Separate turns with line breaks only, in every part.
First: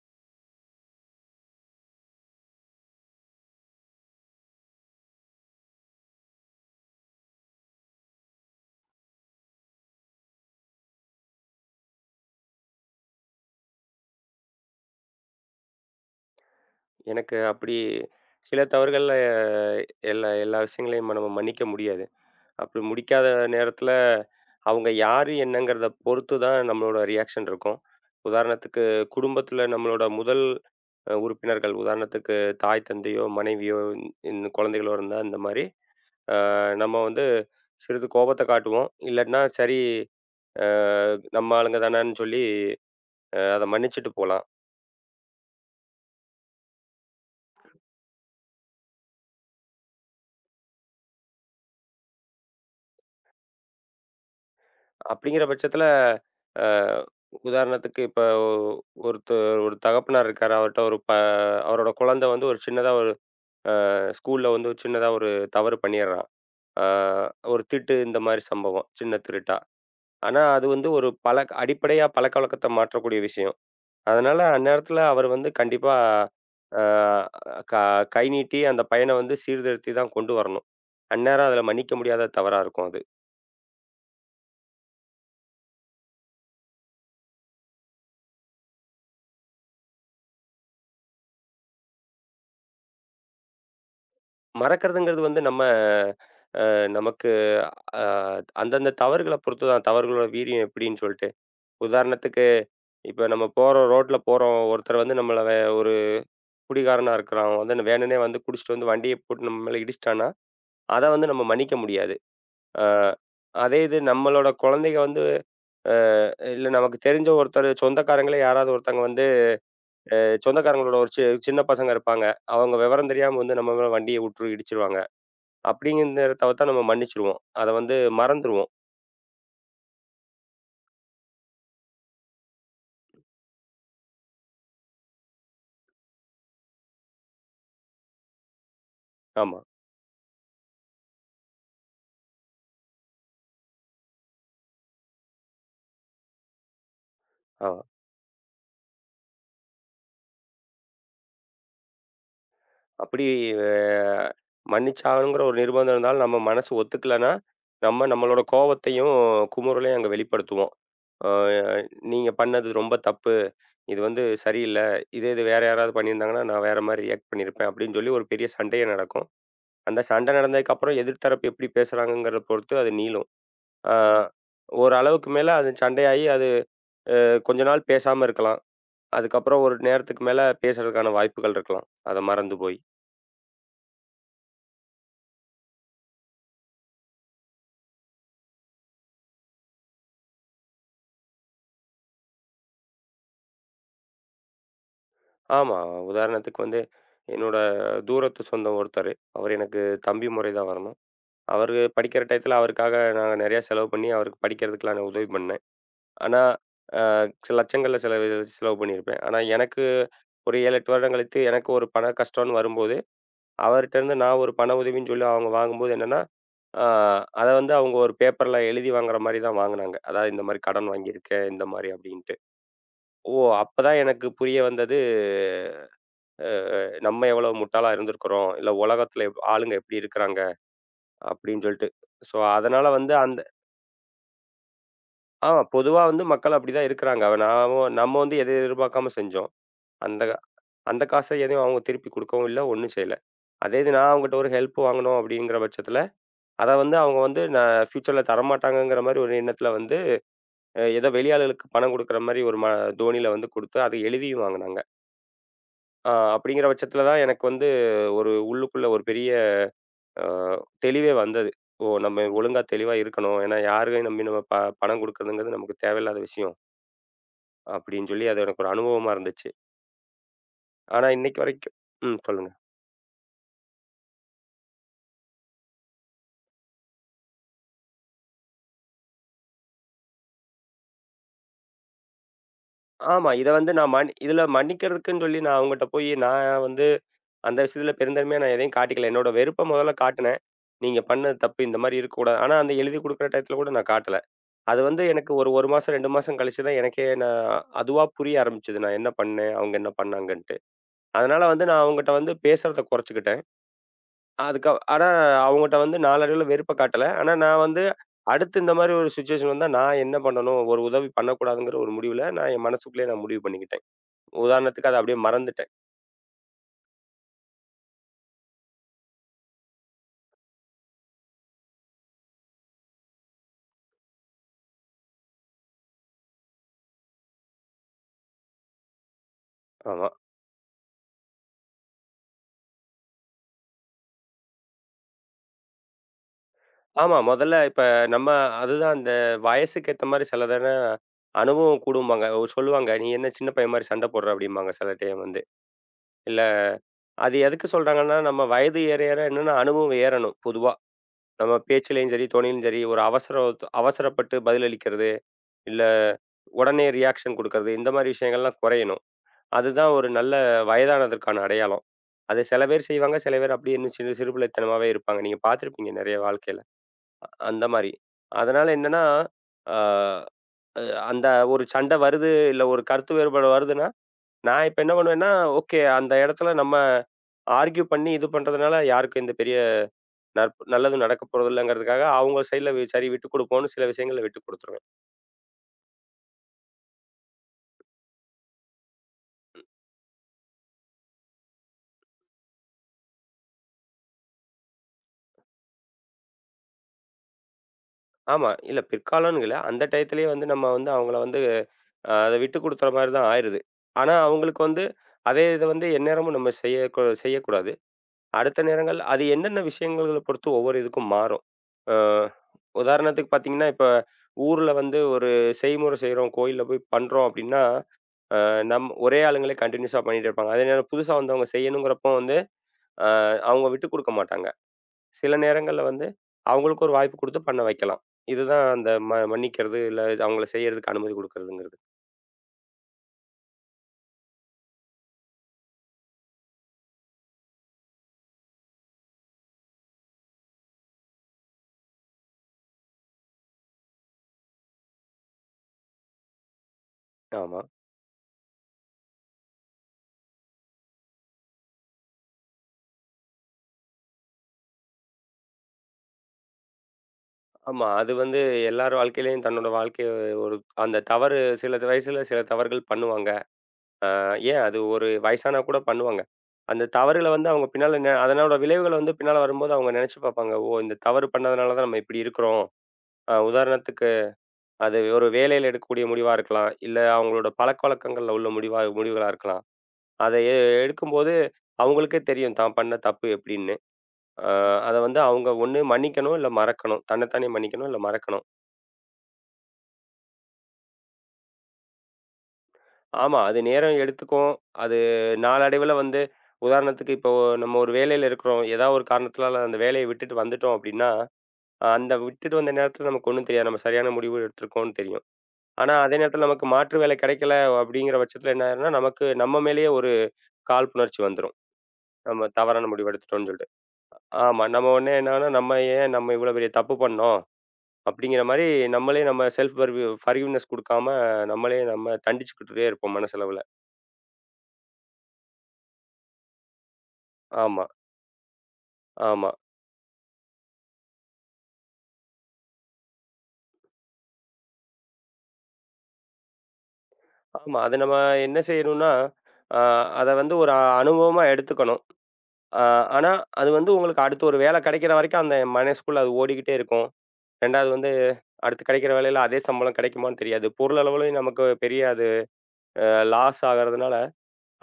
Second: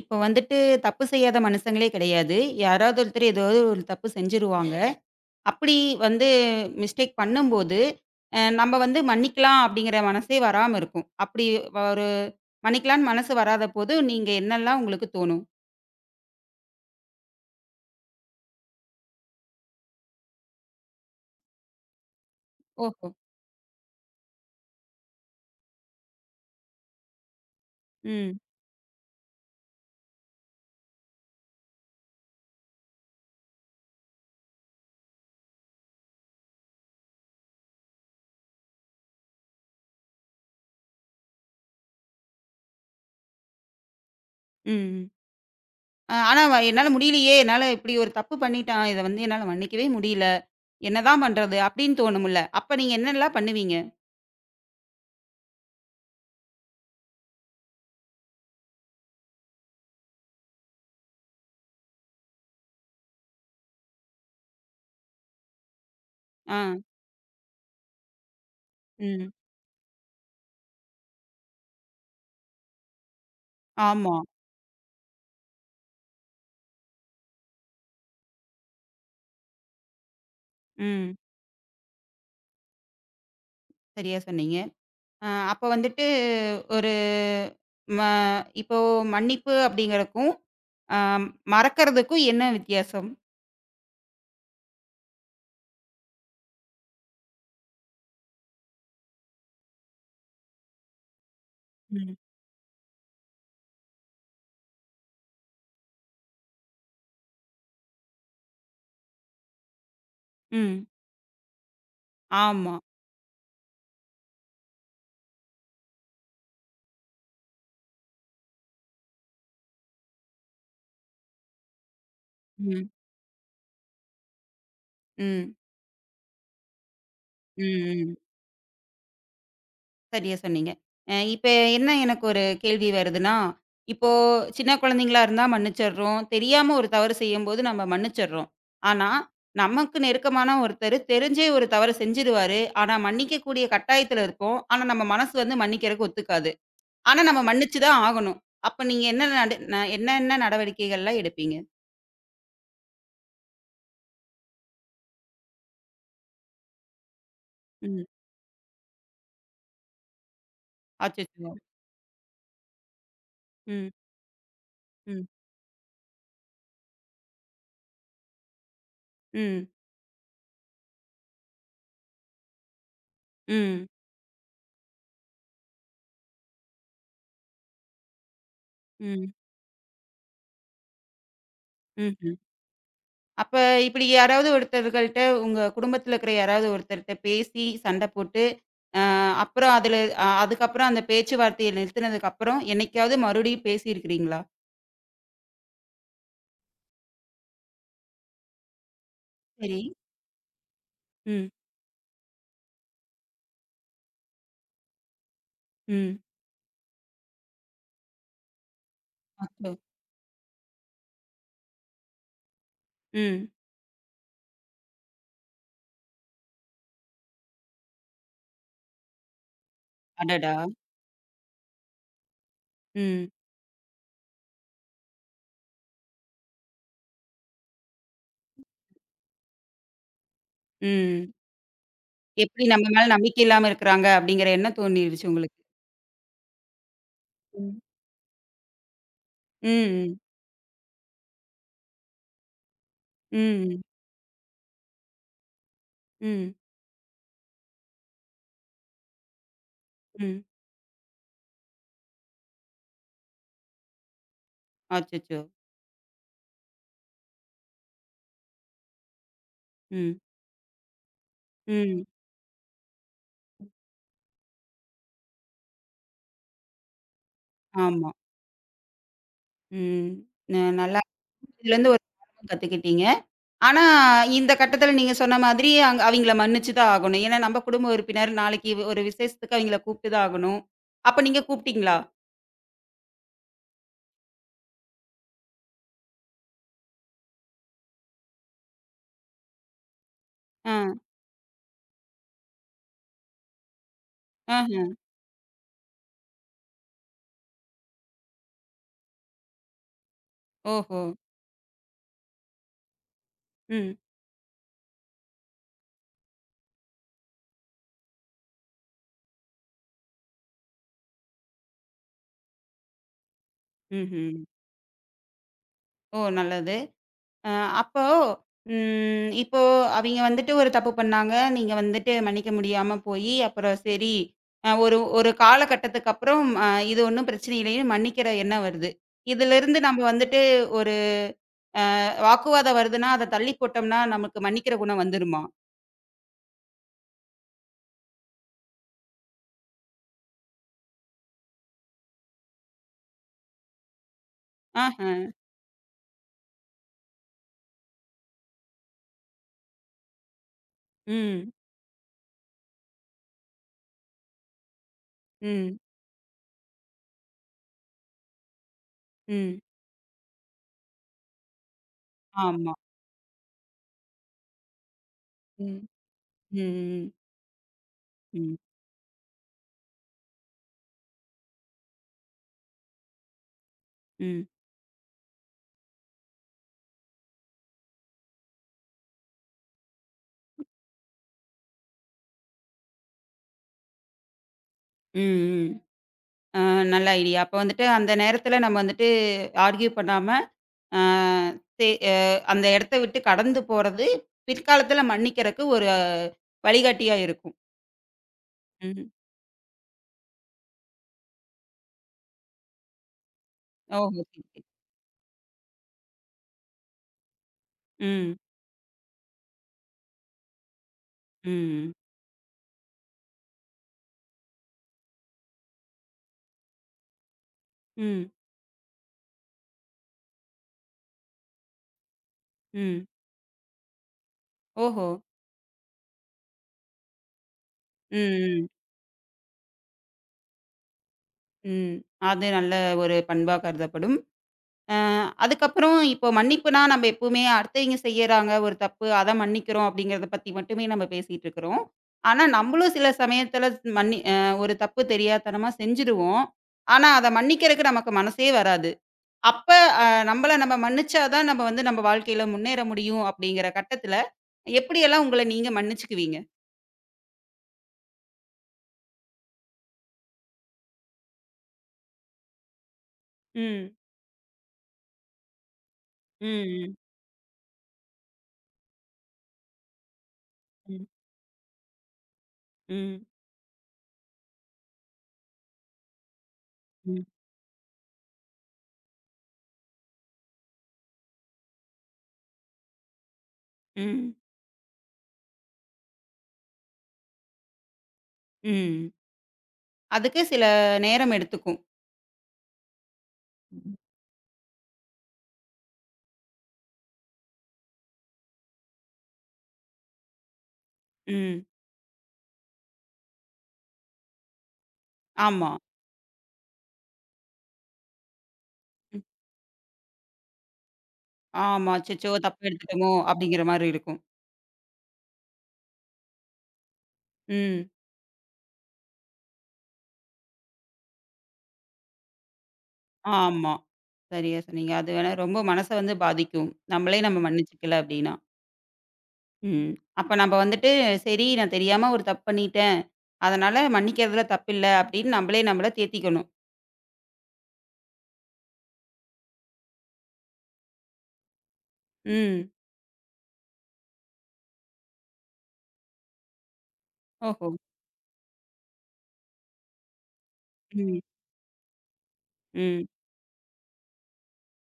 இப்ப வந்துட்டு தப்பு செய்யாத மனுஷங்களே கிடையாது. யாராவது ஒருத்தர் ஏதாவது ஒரு தப்பு செஞ்சுருவாங்க. அப்படி வந்து மிஸ்டேக் பண்ணும்போது, நம்ம வந்து மன்னிக்கலாம் அப்படிங்கிற மனசே வராம இருக்கும். அப்படி ஒரு மன்னிக்கலான்னு மனசு வராதபோது, நீங்க என்னல்லாம் உங்களுக்கு தோணும்?
எனக்கு அப்படி சில தவறுகள்ல எல்லா எல்லா விஷயங்களையும் நம்ம மன்னிக்க முடியாது. அப்படி
ஓஹோ!
முடிக்காத நேரத்தில, அவங்க யாரு என்னங்கிறத பொறுத்து தான் நம்மளோட ரியாக்ஷன் இருக்கும்.
ம்.
உதாரணத்துக்கு குடும்பத்தில நம்மளோட முதல் உறுப்பினர்கள், உதாரணத்துக்கு தாய், தந்தையோ, மனைவியோ, இந்த இந்த குழந்தைகளோ இருந்தா இந்த மாரி, அ நம்ம வந்து சிறிது கோபத்த காட்டுவோம். இல்லாட்டினா சரி அ நம்ம ஆளுங்க தானேன்னு சொல்லி அத மன்னிச்சுட்டு போலாம்.
ம். ஆனா என்னால முடியலையே! என்னால இப்படி ஒரு தப்பு பண்ணிட்டான். இத வந்து என்னால மன்னிக்கவே முடியல. என்னதான் பண்றது? அப்படின்னு தோணும்ல. அப்ப நீங்க என்னல்லாம் பண்ணுவீங்க?
அப்படிங்கிற பட்சத்துல, அ உதாரணத்துக்கு இப்ப ஒருத்தர் ஒரு தகப்பனார் இருக்காரு. அவர்ட்ட ஒரு ப அவரோட குழந்தை வந்து ஒரு சின்னதா ஒரு ஸ்கூல்ல வந்து ஒரு சின்னதா ஒரு தவறு பண்ணிடுறான்.
ஆ.
அ ஒரு திருட்டு இந்த மாரி சம்பவம். சின்ன
ம்.
திருட்டா. ஆனா அது வந்து ஒரு பழக்க அடிப்படையா பழக்கவழக்கத்த மாற்றக்கூடிய விஷயம்.
ஆமா.
அதனால அந்நேரத்துல அவர் வந்து கண்டிப்பா அ க கை நீட்டி அந்த பையன வந்து சீர்திருத்தி தான் கொண்டு வரணும்.
ம்.
அந்நேரம் அதுல மன்னிக்க முடியாத தவறா இருக்கும் அது.
சரியா சொன்னீங்க. அப்ப வந்துட்டு ஒரு ம இப்போ மன்னிப்பு அப்படிங்கிறக்கும், அ மறக்கறதுக்கும் என்ன வித்தியாசம்?
மறக்கிறதுங்கிறது வந்து நம்ம நமக்கு அ அந்தந்த தவறுகள பொறுத்து தான். தவறுகளோட வீரியம் எப்படின்னு சொல்ட்டு.
ம்.
உதாரணத்துக்கு, இப்ப நம்ம போறோம் ரோட்ல போறோம். ஒருத்தர் வந்து நம்மள ஒரு குடிகாரனா இருக்கிறான். அவன் வந்து வேணுன்னே வந்து குடிச்சிட்டு வந்து வண்டிய போட்டு நம்ம மேல இடிச்சிட்டான்னா,
ம்.
அத வந்து நம்ம மன்னிக்க முடியாது.
ஆமா.
அ அதே இது நம்மளோட குழந்தைங்க வந்து அ இல்ல நமக்கு தெரிஞ்ச ஒருத்தர் சொந்தக்காரங்களே யாராவது ஒருத்தவங்க வந்து அ சொந்தக்காரங்களோட ஒரு சி சின்ன பசங்க இருப்பாங்க. அவங்க
ம்.
விவரம் தெரியாம வந்து நம்ம மேல வண்டிய விட்டு இடிச்சிருவாங்க.
ம்.
அப்படிங்கிற நேரத்த பார்த்தா நம்ம மன்னிச்சுருவோம். அத வந்து
ம், ம்.
மறந்துருவோம்.
சரியா சொன்னீங்க. இப்ப என்ன எனக்கு ஒரு கேள்வி வருதுன்னா, இப்போ சின்ன குழந்தைங்களா இருந்தா மன்னிச்சர்றோம். தெரியாம ஒரு தவறு செய்யும்போது நம்ம மன்னிச்சர்றோம். ஆனா,
ஆமா.
நமக்கு நெருக்கமான ஒருத்தர் தெரிஞ்சே ஒரு தவறு செஞ்சுருவாரு. ஆனா, மன்னிக்கக்கூடிய கட்டாயத்துல இருப்போம். ஆனா, நம்ம மனசு வந்து மன்னிக்கிறக்கு ஒத்துக்காது. ஆனா நம்ம
ஆ.
மன்னிச்சு தான் ஆகணும். அப்ப நீங்க என்ன நடு ந என்னென்ன நடவடிக்கைகள்லாம் எடுப்பீங்க?
அப்படி அ மன்னிச்சாகணுங்கிற ஒரு நிர்பந்தம் இருந்தாலும், நம்ம மனசு ஒத்துக்கலன்னா,
ம்.
நம்ம நம்மளோட கோவத்தையும், குமுறலையும் அங்க வெளிப்படுத்துவோம். அ
அச்சச்சோ!
"நீங்க பண்ணது ரொம்ப தப்பு.
ம்.
இது வந்து சரியில்ல.
ம்.
இதே இது வேற யாராவது பண்ணியிருந்தாங்கன்னா, நான் வேற மாரி ரியாக்ட் பண்ணியிருப்பேன்." அப்படின்னு சொல்லி ஒரு பெரிய சண்டையே நடக்கும்.
ம்.
அந்த சண்டை நடந்ததுக்கப்புறம் எதிர் தரப்பு எப்படி பேசுறாங்கங்கிறத பொறுத்து அது நீளும்.
ம்.
அ ஒரு அளவுக்கு மேல அது சண்டையாகி, அது கொஞ்ச நாள் பேசாம இருக்கலாம்.
ம்.
அதுக்கப்புறம் ஒரு நேரத்துக்கு மேல பேசுறதுக்கான வாய்ப்புகள் இருக்கலாம். அத
ம்ஹ்ம்.
மறந்து போய்.
அப்ப இப்படி யாராவது ஒருத்தர்கள்ட்ட உங்க குடும்பத்துல இருக்கிற யாராவது ஒருத்தர்ட்ட பேசி சண்டை போட்டு, அ அப்புறம் அதுல அ அதுக்கப்புறம் அந்த பேச்சுவார்த்தைய நிறுத்தினதுக்கு அப்புறம் என்னைக்காவது மறுபடியும் பேசியிருக்கிறீங்களா?
ஆமா. உதாரணத்துக்கு வந்து, என்னோட தூரத்து சொந்தம் ஒருத்தரு. அவரு எனக்கு
சரி.
தம்பி முறை தான் வரணும்.
ம்.
அவரு படிக்கிற டயத்துல அவருக்காக நாங்க நெறையா செலவு பண்ணி, அவருக்கு படிக்கிறதுக்கு நான் உதவி பண்ணேன்.
ம்.
ஆனா, அ சில லட்சங்கள்ல செலவு செலவு பண்ணியிருப்பேன். ஆனா
அச்சோ!
எனக்கு ஒரு 7, 8 வருடம் கழித்து எனக்கு ஒரு பண கஷ்டம்ன்னு வரும்போது,
ம்.
அவர்ட்டருந்து நான் ஒரு பண உதவின்னு சொல்லி அவங்க வாங்கும்போது என்னன்னா, அ அத வந்து அவங்க ஒரு பேப்பர்ல எழுதி வாங்குற மாரி தான் வாங்குனாங்க. அதாவது இந்த
அடடா!
மாரி கடன் வாங்கியிருக்கேன், இந்த மாரி அப்டின்ட்டு.
ம்.
ஓ! அப்பதான் எனக்கு புரிய வந்தது நம்ம எவ்வளவு முட்டாளா இருந்திருக்கிறோம், இல்ல உலகத்துல ஆளுங்க எப்படி இருக்கிறாங்க
ம்.
அப்படின்னு சொல்லிட்டு. ஸோ
எப்படி நம்ம
அதனால
மேல
வந்து அந்த
நம்பிக்கை இல்லாம இருக்கிறாங்க அப்படிங்கிற எண்ணம் தோணிருச்சு
ஆ
உங்களுக்கு?
பொதுவா வந்து மக்கள் அப்படிதான் இருக்கிறாங்க. அவ நாம
ம்.
நம்ம வந்து எதை எதிர்பார்க்காம செஞ்சோம்.
ம்.
அந்த அந்த காச எதையும் அவங்க திருப்பி குடுக்கவும் இல்ல, ஒண்ணும் செய்யல. அதே
ம்.
இது நான் அவங்ககிட்ட ஒரு ஹெல்ப் வாங்கணும் அப்படிங்கிற பட்சத்துல,
ம்.
அத வந்து அவங்க வந்து ஃபியூச்சர்ல தரமாட்டாங்கங்கிற மாரி ஒரு எண்ணத்துல வந்து,
ம்.
ஏதோ வெளியாளுகளுக்கு பணம் குடுக்குற மாரி ஒரு ம தோணியில வந்து குடுத்து, அத எழுதியும் வாங்குனாங்க.
அச்சச்சோ!
ஆ அப்படிங்கிற பட்சத்துல தான் எனக்கு வந்து ஒரு உள்ளுக்குள்ள ஒரு பெரிய
ம்.
அ தெளிவே வந்தது. ஓ!
ம்.
நம்ம ஒழுங்கா தெளிவா இருக்கணும். ஏன்னா யாரையும் நம்பி நம்ம ப பணம் குடுக்குறதுங்கிறது நமக்கு தேவையில்லாத விஷயம். அப்படின்னு
ஆமா.
சொல்லி அது எனக்கு ஒரு அனுபவமா இருந்துச்சு.
ம். நல்லா
ஆனா இன்னைக்கு வரைக்கும்.
இதுலருந்து ஒரு
ம்
பாடமும்
சொல்லுங்க.
கத்துக்கிட்டீங்க. ஆனா, இந்த கட்டத்துல நீங்க சொன்ன மாதிரி அவிங்கள மன்னிச்சு தான் ஆகணும். ஏன்னா, நம்ம குடும்ப உறுப்பினர் நாளைக்கு ஒரு விசேஷத்துக்கு அவிங்கள கூப்ட்டு தான் ஆகணும். அப்ப நீங்க கூப்ட்டீங்களா?
ஆமா. இத வந்து நான் இதில மன்னிக்கிறதுக்குன்னு சொல்லி நான் அவங்கட்ட போயி நான் வந்து அந்த விஷயத்தில பெருந்தன்மையா நான் எதையும் காட்டிக்கல. என்னோட வெறுப்ப முதல்ல காட்டுனேன்.
ஆ.
நீங்க பண்ணது தப்பு. இந்த மாரி இருக்கக்கூடாது. ஆனா அந்த எழுதி குடுக்குற டயத்தில கூட நான் காட்டல.
ஆஹ.
அது வந்து எனக்கு ஒரு 1 மாசம், 2 மாசம் கழிச்சு தான் எனக்கே நான் அதுவா புரிய ஆரம்பிச்சது. நான் என்ன பண்ணேன்? அவங்க என்ன பண்ணாங்கன்ட்டு.
ஓஹோ!
அதனால வந்து நான் அவங்கட்ட வந்து பேசுறத குறைச்சுக்கிட்டேன்.
ம்.
அதுக்கு ஆனா அவங்கட்ட வந்து நாளடைவுல வெறுப்ப காட்டல. ஆனா நான் வந்து அடுத்து இந்த மாரி ஒரு சிச்சுவேஷன் வந்தா நான் என்ன பண்ணணும்? ஒரு உதவி பண்ணக்கூடாதுங்கிற ஒரு முடிவுல நான் என் மனசுக்குள்ளேயே நான் முடிவு பண்ணிக்கிட்டேன்.
ம்ஹ்ம்.
உதாரணத்துக்கு அத அப்படியே மறந்துட்டேன்.
ஓ! நல்லது. அ அப்போ இப்போ அவிங்க வந்துட்டு ஒரு தப்பு பண்ணாங்க. நீங்க வந்துட்டு மன்னிக்க முடியாம போயி, அப்புறம் சரி ஒரு ஒரு காலகட்டத்துக்கு அப்புறம் இது ஒண்ணும் பிரச்சனை இல்லைன்னு மன்னிக்கிற எண்ணம் வருது. இதிலிருந்து நம்ம
ஆமா.
வந்துட்டு ஒரு வாக்குவாதம் வருதுன்னா, அத தள்ளி போட்டோம்னா, நமக்கு மன்னிக்கிற குணம் வந்துருமா?
ஆமா. முதல்ல இப்ப நம்ம அதுதான் அந்த வயசுக்கு ஏத்த மாரி சில நேரம் அனுபவம் கூடும்பாங்க. ஒரு சொல்லுவாங்க, "நீ என்ன சின்ன பையன் மாரி சண்ட போடுற" அப்படிம்பாங்க சில
ஆஹ.
டைம் வந்து. இல்ல அது எதுக்கு சொல்றாங்கன்னா, நம்ம வயது ஏற ஏற என்னன்னா அனுபவம் ஏறணும் பொதுவா.
ம்.
நம்ம பேச்சிலயும் சரி, தொனியிலும் சரி, ஒரு அவசர அவசரப்பட்டு பதிலளிக்கிறது.
ம்.
இல்ல உடனே ரியாக்ஷன் குடுக்கறது, இந்த மாரி விஷயங்கள்லாம் குறையணும்.
ம்.
அதுதான் ஒரு நல்ல வயதானதற்கான அடையாளம். அது சில
ஆமா.
பேர் செய்வாங்க, சில பேர் அப்படியே இன்னும் சிறு சிறு பிள்ளைத்தனமாவே இருப்பாங்க. நீங்க
ம்.
பார்த்துருப்பீங்க நெறைய
ம்.
வாழ்க்கையில.
ம்.
அந்த மாரி.
ம்.
அதனால என்னன்னா, ஆ அ அந்த ஒரு சண்டை வருது, இல்ல ஒரு கருத்து வேறுபாடு வருதுன்னா,
ம்.
நான் இப்ப என்ன பண்ணுவேன்னா, ஓகே அந்த இடத்துல நம்ம ஆர்க்யூ பண்ணி இது பண்றதுனால யாருக்கும் எந்த பெரிய நல்லதும் நடக்க போறதில்லங்கிறதுக்காக, அவங்க சைடுல சரி விட்டுக் குடுப்போம்னு சில விஷயங்கள விட்டுக் குடுத்துருவேன்.
ம். ம். அ நல்ல ஐடியா. அப்ப வந்துட்டு அந்த நேரத்துல நம்ம வந்துட்டு ஆர்கியூ பண்ணாம ஆ தே அ அந்த இடத்த விட்டு கடந்து போறது, பிற்காலத்துல மன்னிக்கிறக்கு ஒரு வழிகாட்டியா இருக்கும்.
ஆமா. இல்ல
ம்.
பிற்காலம்னு இல்ல. அந்த டயத்திலேயே வந்து நம்ம வந்து அவங்கள வந்து அத விட்டு குடுத்துற மாரி தான் ஆயிருது.
ஓஹோ!
ஆனா,
சரி,
அவங்களுக்கு
சரி.
வந்து அதே இத வந்து எந்நேரமும் நம்ம செய்யக்கூடாது.
ம்,
அடுத்த நேரங்கள் அது என்னென்ன விஷயங்கள பொறுத்து ஒவ்வொரு இதுக்கும் மாறும்.
ம்,
அ உதாரணத்துக்கு பார்த்தீங்கன்னா, இப்ப ஊர்ல வந்து ஒரு செய்முறை செய்றோம், கோயில்ல போய் பண்றோம் அப்டின்னா,
ம்,
நம் ஒரே ஆளுங்களே கன்டினியூஸா பண்ணிட்டு இருப்பாங்க. அதே நேரம் புதுசா வந்தவங்க செய்யணுங்கிறப்போ வந்து,
ம்.
அ அவங்க விட்டு குடுக்க மாட்டாங்க.
ஓஹோ!
சில நேரங்கள்ல வந்து, அவங்களுக்கு ஒரு வாய்ப்பு குடுத்து பண்ண வைக்கலாம். இதுதான்
ம், ம்,
அந்த மன்னிக்கிறது, இல்ல அவங்கள செய்யறதுக்கு அனுமதி குடுக்குறதுங்கிறது.
ம். அது நல்ல ஒரு பண்பா கருதப்படும். அ அதுக்கப்புறம் இப்போ மன்னிப்புனா நம்ம எப்பவுமே அடுத்தவைங்க செய்யறாங்க ஒரு தப்பு, அத மன்னிக்கிறோம் அப்படிங்கிறத பத்தி மட்டுமே நம்ம பேசிட்டு இருக்கிறோம். ஆனா நம்மளும் சில சமயத்துல மன்னி அ ஒரு தப்பு தெரியாத்தனமா செஞ்சுருவோம். ஆனா அத
ஆமா.
மன்னிக்கிறக்கு நமக்கு மனசே வராது. அப்ப அ நம்மள நம்ம மன்னிச்சா தான் நம்ம வந்து நம்ம வாழ்க்கையில முன்னேற முடியும் அப்படிங்கிற கட்டத்துல, எப்படியெல்லாம் உங்கள நீங்க மன்னிச்சுக்குவீங்க?
ஆமா. அது வந்து எல்லார் வாழ்க்கையிலயும் தன்னோட வாழ்க்கைய ஒரு அந்த தவறு சில வயசுல சில தவறுகள் பண்ணுவாங்க.
ம்.
ஏன் அது ஒரு வயசானா கூட பண்ணுவாங்க. அந்த
ம்.
தவறுகள வந்து அவங்க பின்னால அதனோட விளைவுகள வந்து பின்னால வரும்போது அவங்க நெனச்சு பாப்பாங்க. ஓ! இந்த
ம்.
தவறு பண்ணதுனால தான் நம்ம இப்டி இருக்கிறோம்.
ம்.
உதாரணத்துக்கு அது ஒரு வேலையில எடுக்கக்கூடிய முடிவா இருக்கலாம். இல்ல
ம்.
அவங்களோட பழக்கவழக்கங்கள்ல உள்ள முடிவுகளா இருக்கலாம். அத எடுக்கும்போது அவங்களுக்கே தெரியும் தான் பண்ண தப்பு எப்டின்னு.
ம்.
அ அத வந்து அவங்க ஒண்ணு மன்னிக்கணும், இல்ல மறக்கணும். தன்னத்தானே மன்னிக்கணும், இல்ல மறக்கணும்.
ம். அதுக்கு சில நேரம் எடுத்துக்கும்.
ஆமா, அது நேரம் எடுத்துக்கும். அது நாளடைவுல வந்து உதாரணத்துக்கு இப்போ நம்ம ஒரு வேலையில இருக்கிறோம். ஏதாவது ஒரு காரணத்தினால அந்த வேலைய விட்டுட்டு வந்துட்டோம் அப்டின்னா,
ம்.
அந்த விட்டுட்டு வந்த நேரத்துல நமக்கு ஒண்ணும் தெரியாது. நம்ம சரியான முடிவு எடுத்திருக்கோம்னு தெரியும்.
ஆமா.
ஆனா அதே நேரத்துல நமக்கு மாற்று வேலை கிடைக்கல அப்டிங்கிற பட்சத்துல என்ன ஆயிரும்னா,
ம்.
நமக்கு நம்ம மேலேயே ஒரு காழ்ப்புணர்ச்சி வந்துரும்.
ஆமா. அச்சச்சோ!
நம்ம
தப்பு
தவறான முடிவு
எடுத்துட்டோமோ!
எடுத்துட்டோம்னு
அப்படிங்கிற
சொல்லி.
மாரி இருக்கும்.
ஆமா. நம்ம உடனே என்னன்னா, நம்ம ஏன் நம்ம இவ்வளோ பெரிய தப்பு பண்ணோம்?
ம்.
அப்படிங்கிற மாரி நம்மளே நம்ம செல்ஃப் ஃபர்கிவ்னெஸ் குடுக்காம நம்மளே நம்ம தண்டிச்சுக்கிட்டே இருப்போம் மனசளவுல.
ஆமா. சரியா சொன்னீங்க. அது வேணா ரொம்ப மனச வந்து பாதிக்கும். நம்மளே நம்ம
ஆமா,
மன்னிச்சுக்கல அப்படின்னா.
ஆமா,
ம். அப்ப நம்ப வந்துட்டு, "சரி நான் தெரியாம ஒரு தப்பு பண்ணிட்டேன். அதனால மன்னிக்கிறதுல தப்பில்ல." அப்படின்னு நம்பளே நம்பள தேத்திக்கணும்.
ஆமா. அத நம்ம என்ன செய்யணும்னா, அ அத வந்து அனுபவமா எடுத்துக்கணும்.
ம்.
அ ஆனா, அது வந்து உங்களுக்கு அடுத்து ஒரு வேலை கிடைக்கிற வரைக்கும் அந்த மனசுக்குள்ள அது ஓடிக்கிட்டே இருக்கும்.
ஓஹோ!
2வது வந்து அடுத்து கிடைக்கிற வேலையில அதே சம்பளம் கிடைக்குமான்னு தெரியாது.
ம்.
பொருளளவுலயும் நமக்கு பெரிய அது அ
ம்.
லாஸ் ஆகறதுனால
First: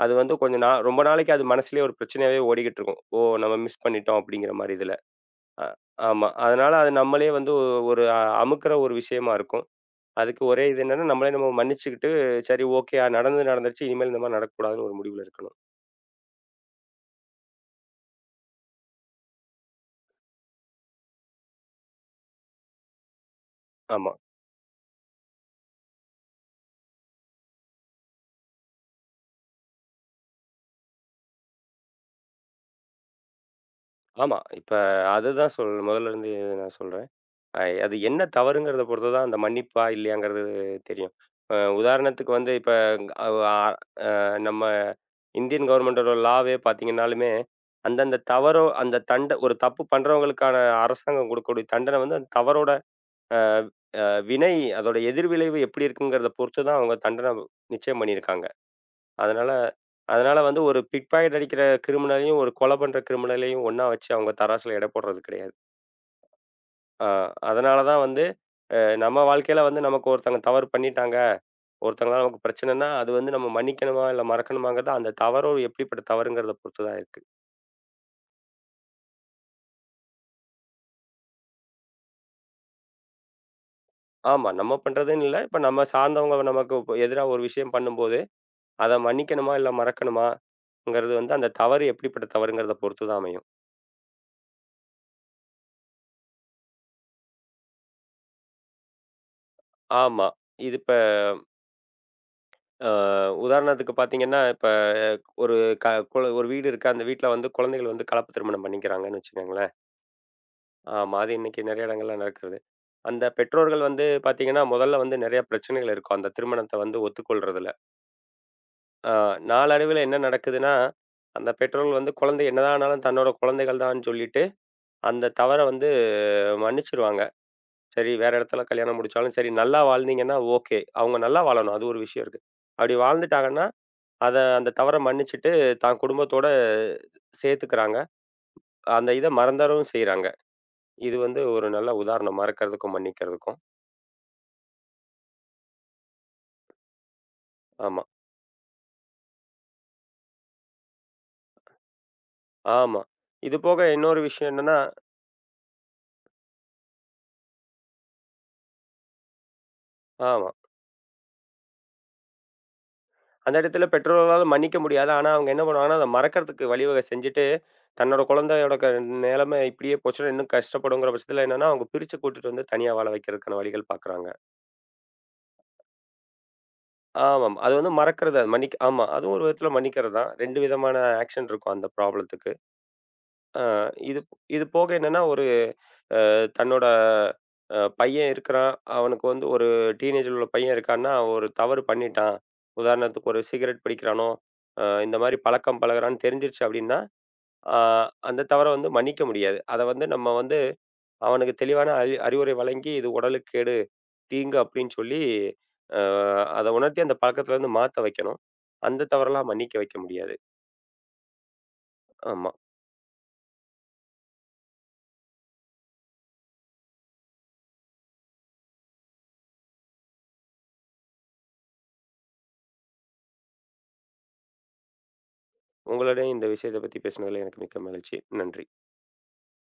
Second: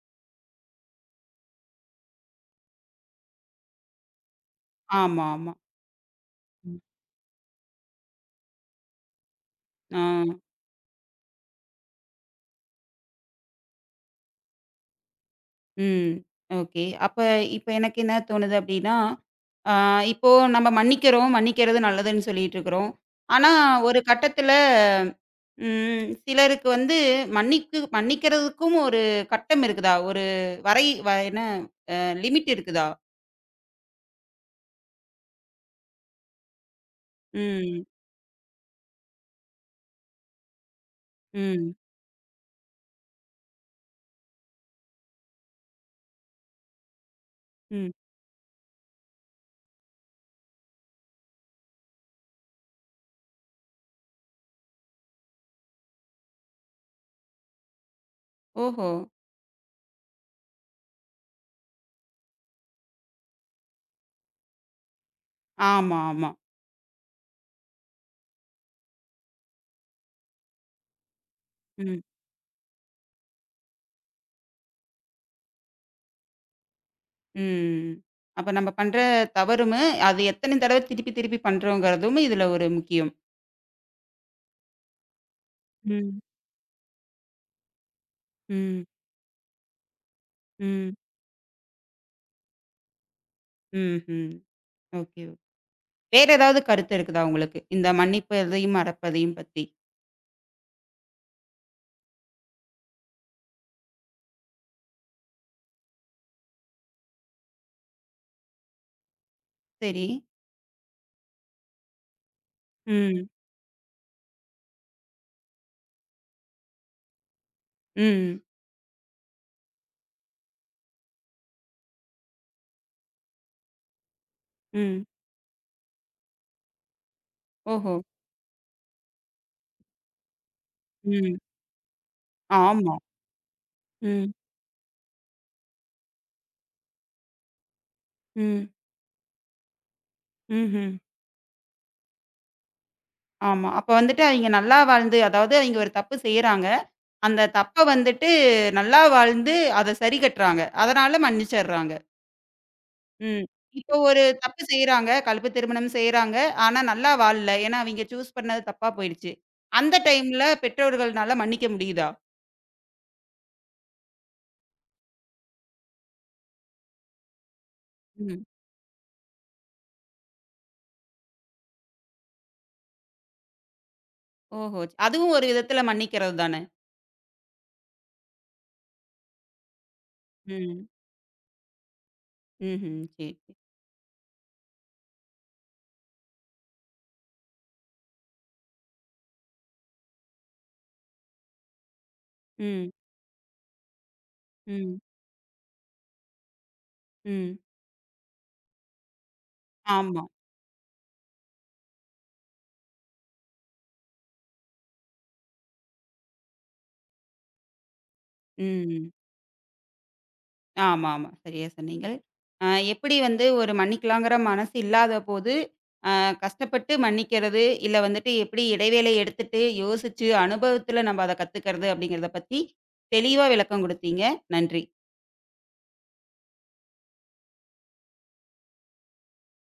அது வந்து கொஞ்சம் ரொம்ப நாளைக்கு அது மனசுலயே ஒரு பிரச்சனையாவே ஓடிக்கிட்டு இருக்கும். ஓ! நம்ம மிஸ் பண்ணிட்டோம் அப்படிங்கிற மாரி இதுல.
ஆமா, ஆமா.
அ ஆமா. அதனால
ம்.
அது நம்மளே வந்து ஒரு அமுக்குற ஒரு விஷயமா இருக்கும்.
ஆ.
அதுக்கு ஒரே இது என்னன்னா, நம்மளே நம்ம மன்னிச்சுக்கிட்டு, சரி ஓகே நடந்தது நடந்துருச்சு. இனிமேல் இந்த மாரி நடக்கக்கூடாதுன்னு ஒரு முடிவுல இருக்கணும்.
ம். ஓகே. அப்ப இப்ப எனக்கு என்ன தோணுது அப்படின்னா, ஆ இப்போ நம்ம மன்னிக்கிறோம், மன்னிக்கிறது நல்லதுன்னு சொல்லிட்டுருக்குறோம். ஆனா, ஒரு
ஆமா,
கட்டத்துல ம் சிலருக்கு வந்து மன்னிக்கிறதுக்கும் ஒரு கட்டம் இருக்குதா? ஒரு வரை வ என்ன அ லிமிட் இருக்குதா?
ஆமா. இப்ப அதுதான் முதல்ல இருந்து நான் சொல்றேன்.
ம்.
அது என்ன தவறுங்கிறத பொறுத்து தான் அந்த மன்னிப்பா இல்லையாங்கிறது தெரியும். அ
ம்.
உதாரணத்துக்கு வந்து இப்ப அ அ- நம்ம இந்தியன் கவர்மெண்டோட லாவே பார்த்தீங்கன்னாலுமே,
ம்.
அந்தந்த தவறோ அந்த தண்ட ஒரு தப்பு பண்றவங்களுக்கான அரசாங்கம் குடுக்கக்கூடிய தண்டனை வந்து அந்த தவறோட அ அ வினை அதோட எதிர்விளைவு எப்படி இருக்குங்கிறத பொறுத்து தான் அவங்க தண்டனை நிச்சயம் பண்ணியிருக்காங்க.
ஓஹோ!
அதனால அதனால வந்து ஒரு பிக் பாக்கெட் அடிக்கிற கிரிமினலையும், ஒரு கொலை பண்ற கிரிமினலையும் ஒண்ணா வச்சு அவங்க தராசுல எடை போடுறது கிடையாது.
ஆமா, ஆமா.
அ அதனால தான் வந்து அ நம்ம வாழ்க்கையில வந்து நமக்கு ஒருத்தவங்க தவறு பண்ணிட்டாங்க,
ம்,
ஒருத்தவங்களால நமக்கு பிரச்சனைன்னா, அது வந்து நம்ம மன்னிக்கணுமா, இல்ல மறக்கணுமாங்கிறது அந்த தவறு எப்படிப்பட்ட தவறுங்கிறத பொறுத்து தான் இருக்கு.
ம். அப்ப நம்ம பண்ற தவறுமு, அது எத்தன தடவ திருப்பி திருப்பி பண்றோங்கிறதும் இதுல ஒரு முக்கியம்.
ஆமா. நம்ம பண்றதுன்னு இல்ல. இப்ப நம்ம
ம்,
சார்ந்தவங்க நமக்கு இப்ப எதிரா ஒரு விஷயம் பண்ணும்போது,
ம்,
அத மன்னிக்கணுமா? இல்ல
ம்,
மறக்கணுமாங்கிறது வந்து அந்த தவறு எப்படிப்பட்ட தவறுங்கிறத பொறுத்து தான் அமையும்.
ம்ஹ்ம். ஓகே. வேற ஏதாவது கருத்து இருக்குதா உங்களுக்கு? இந்த மன்னிப்பதையும், மறப்பதையும் பத்தி?
ஆமா. இது இப்ப அ உதாரணத்துக்கு பார்த்தீங்கன்னா, இப்ப அஹ், ஒரு க குழ ஒரு வீடு இருக்கு. அந்த வீட்ல வந்து குழந்தைகள் வந்து கலப்பு திருமணம் பண்ணிக்கிறாங்கன்னு வச்சுக்கோங்களேன்.
சரி.
ஆமா. அது இன்னைக்கு நெறைய இடங்கள்ல நடக்குது. அந்த
ம்,
பெற்றோர்கள் வந்து பார்த்தீங்கன்னா, முதல்ல வந்து நெறைய பிரச்சனைகள் இருக்கும். அந்த திருமணத்த வந்து ஒத்துக்கொள்றதுல.
ம்,
அ நாளடைவில என்ன நடக்குதுன்னா, அந்த பெற்றோர்கள் வந்து குழந்தை என்னதான் ஆனாலும் தன்னோட குழந்தைகள் தான்னு சொல்லிட்டு
ம்.
அந்த தவற வந்து மன்னிச்சுருவாங்க.
ஓஹோ!
சரி வேற இடத்துல கல்யாணம் முடிச்சாலும் சரி நல்லா வாழ்ந்தீங்கன்னா ஓகே. அவங்க
ம்.
நல்லா வாழணும். அது ஒரு விஷயம் இருக்கு. அப்படி
ஆமா.
வாழ்ந்துட்டாங்கன்னா,
ம்,
அத அந்த தவற மன்னிச்சுட்டு தான் குடும்பத்தோட சேர்த்துக்கிறாங்க.
ம்,
அந்த இத மறந்தரவும் செய்றாங்க.
ம்ஹ்ம்.
இது வந்து ஒரு நல்ல உதாரணம் மறக்கிறதுக்கும், மன்னிக்கிறதுக்கும்.
ஆமா. அப்ப வந்துட்டு அவிங்க நல்லா வாழ்ந்து, அதாவது அவிங்க ஒரு தப்பு செய்றாங்க. அந்த தப்ப
ஆமா,
வந்துட்டு நல்லா வாழ்ந்து, அத சரி கட்டுறாங்க. அதனால மன்னிச்சர்றாங்க.
ஆமா.
ம்.
இது போக
இப்போ
இன்னொரு
ஒரு
விஷயம்
தப்பு
என்னன்னா
செய்றாங்க. கலப்பு திருமணம் செய்றாங்க. ஆனா நல்லா வாழல. ஏன்னா, அவிங்க சூஸ் பண்ணது தப்பா போயிடுச்சு. அந்த டைம்ல
ஆமா.
பெற்றோர்கள்னால மன்னிக்க முடியுதா?
அந்த இடத்துல பெற்றோர்களால மன்னிக்க முடியாது. ஆனா, அவங்க என்ன பண்ணுவாங்கன்னா, அத மறக்கறதுக்கு வழிவகை செஞ்சுட்டு, தன்னோட
ம்.
குழந்தையோட க நிலைமை இப்படியே போச்சுன்னா, இன்னும் கஷ்டப்படுங்கிற பட்சத்துல என்னன்னா, அவங்க பிரிச்சு கூட்டிட்டு வந்து தனியா வாழ வைக்கிறதுக்கான வழிகள் பாக்குறாங்க.
ஓஹோ! அதுவும் ஒரு விதத்துல மன்னிக்கிறது தானே!
ஆமாம். அது வந்து மறக்கிறது. அது மன்னிக்க ஆமா. அதுவும் ஒரு விதத்துல மன்னிக்கிறது தான். 2
ம்.
விதமான ஆக்ஷன் இருக்கும் அந்த ப்ராப்ளத்துக்கு.
ம்ஹ்ம். சரி, சரி.
அ இது இது போக என்னன்னா, ஒரு தன்னோட பையன் இருக்கிறான். அவனுக்கு வந்து ஒரு டீனேஜ்ல உள்ள பையன் இருக்கான்னா, அவன் ஒரு தவறு பண்ணிட்டான்.
ம்.
உதாரணத்துக்கு ஒரு சிகரெட் பிடிக்கிறானோ,
ம்.
இந்த மாரி பழக்கம் பழகுறான்னு தெரிஞ்சிருச்சு அப்படின்னா,
ம்.
ஆ அந்த தவற வந்து மன்னிக்க முடியாது. அத வந்து
ஆமா.
நம்ம வந்து அவனுக்கு தெளிவான அறிவுரை வழங்கி, இது உடலுக்கு கேடு, தீங்கு அப்படின்னு சொல்லி அ அத உணர்த்தி அந்த பழக்கத்துலருந்து மாத்த வைக்கணும். அந்த
ம்.
தவறெல்லாம் மன்னிக்க வைக்க முடியாது.
ஆமாமா. சரியா சொன்னீங்க.
ஆமா.
அ எப்படி வந்து ஒரு மன்னிக்கலாங்கிற மனசு இல்லாத போது கஷ்டப்பட்டு மன்னிக்கிறது, இல்ல வந்துட்டு எப்படி இடைவேளை எடுத்துட்டு யோசிச்சு அனுபவத்துல நம்ம அத கத்துக்கிறது அப்படிங்கிறத பத்தி தெளிவா விளக்கம் குடுத்தீங்க. நன்றி.
உங்களுடைய இந்த விஷயத்த பத்தி பேசினதுல எனக்கு மிக்க மகிழ்ச்சி. நன்றி.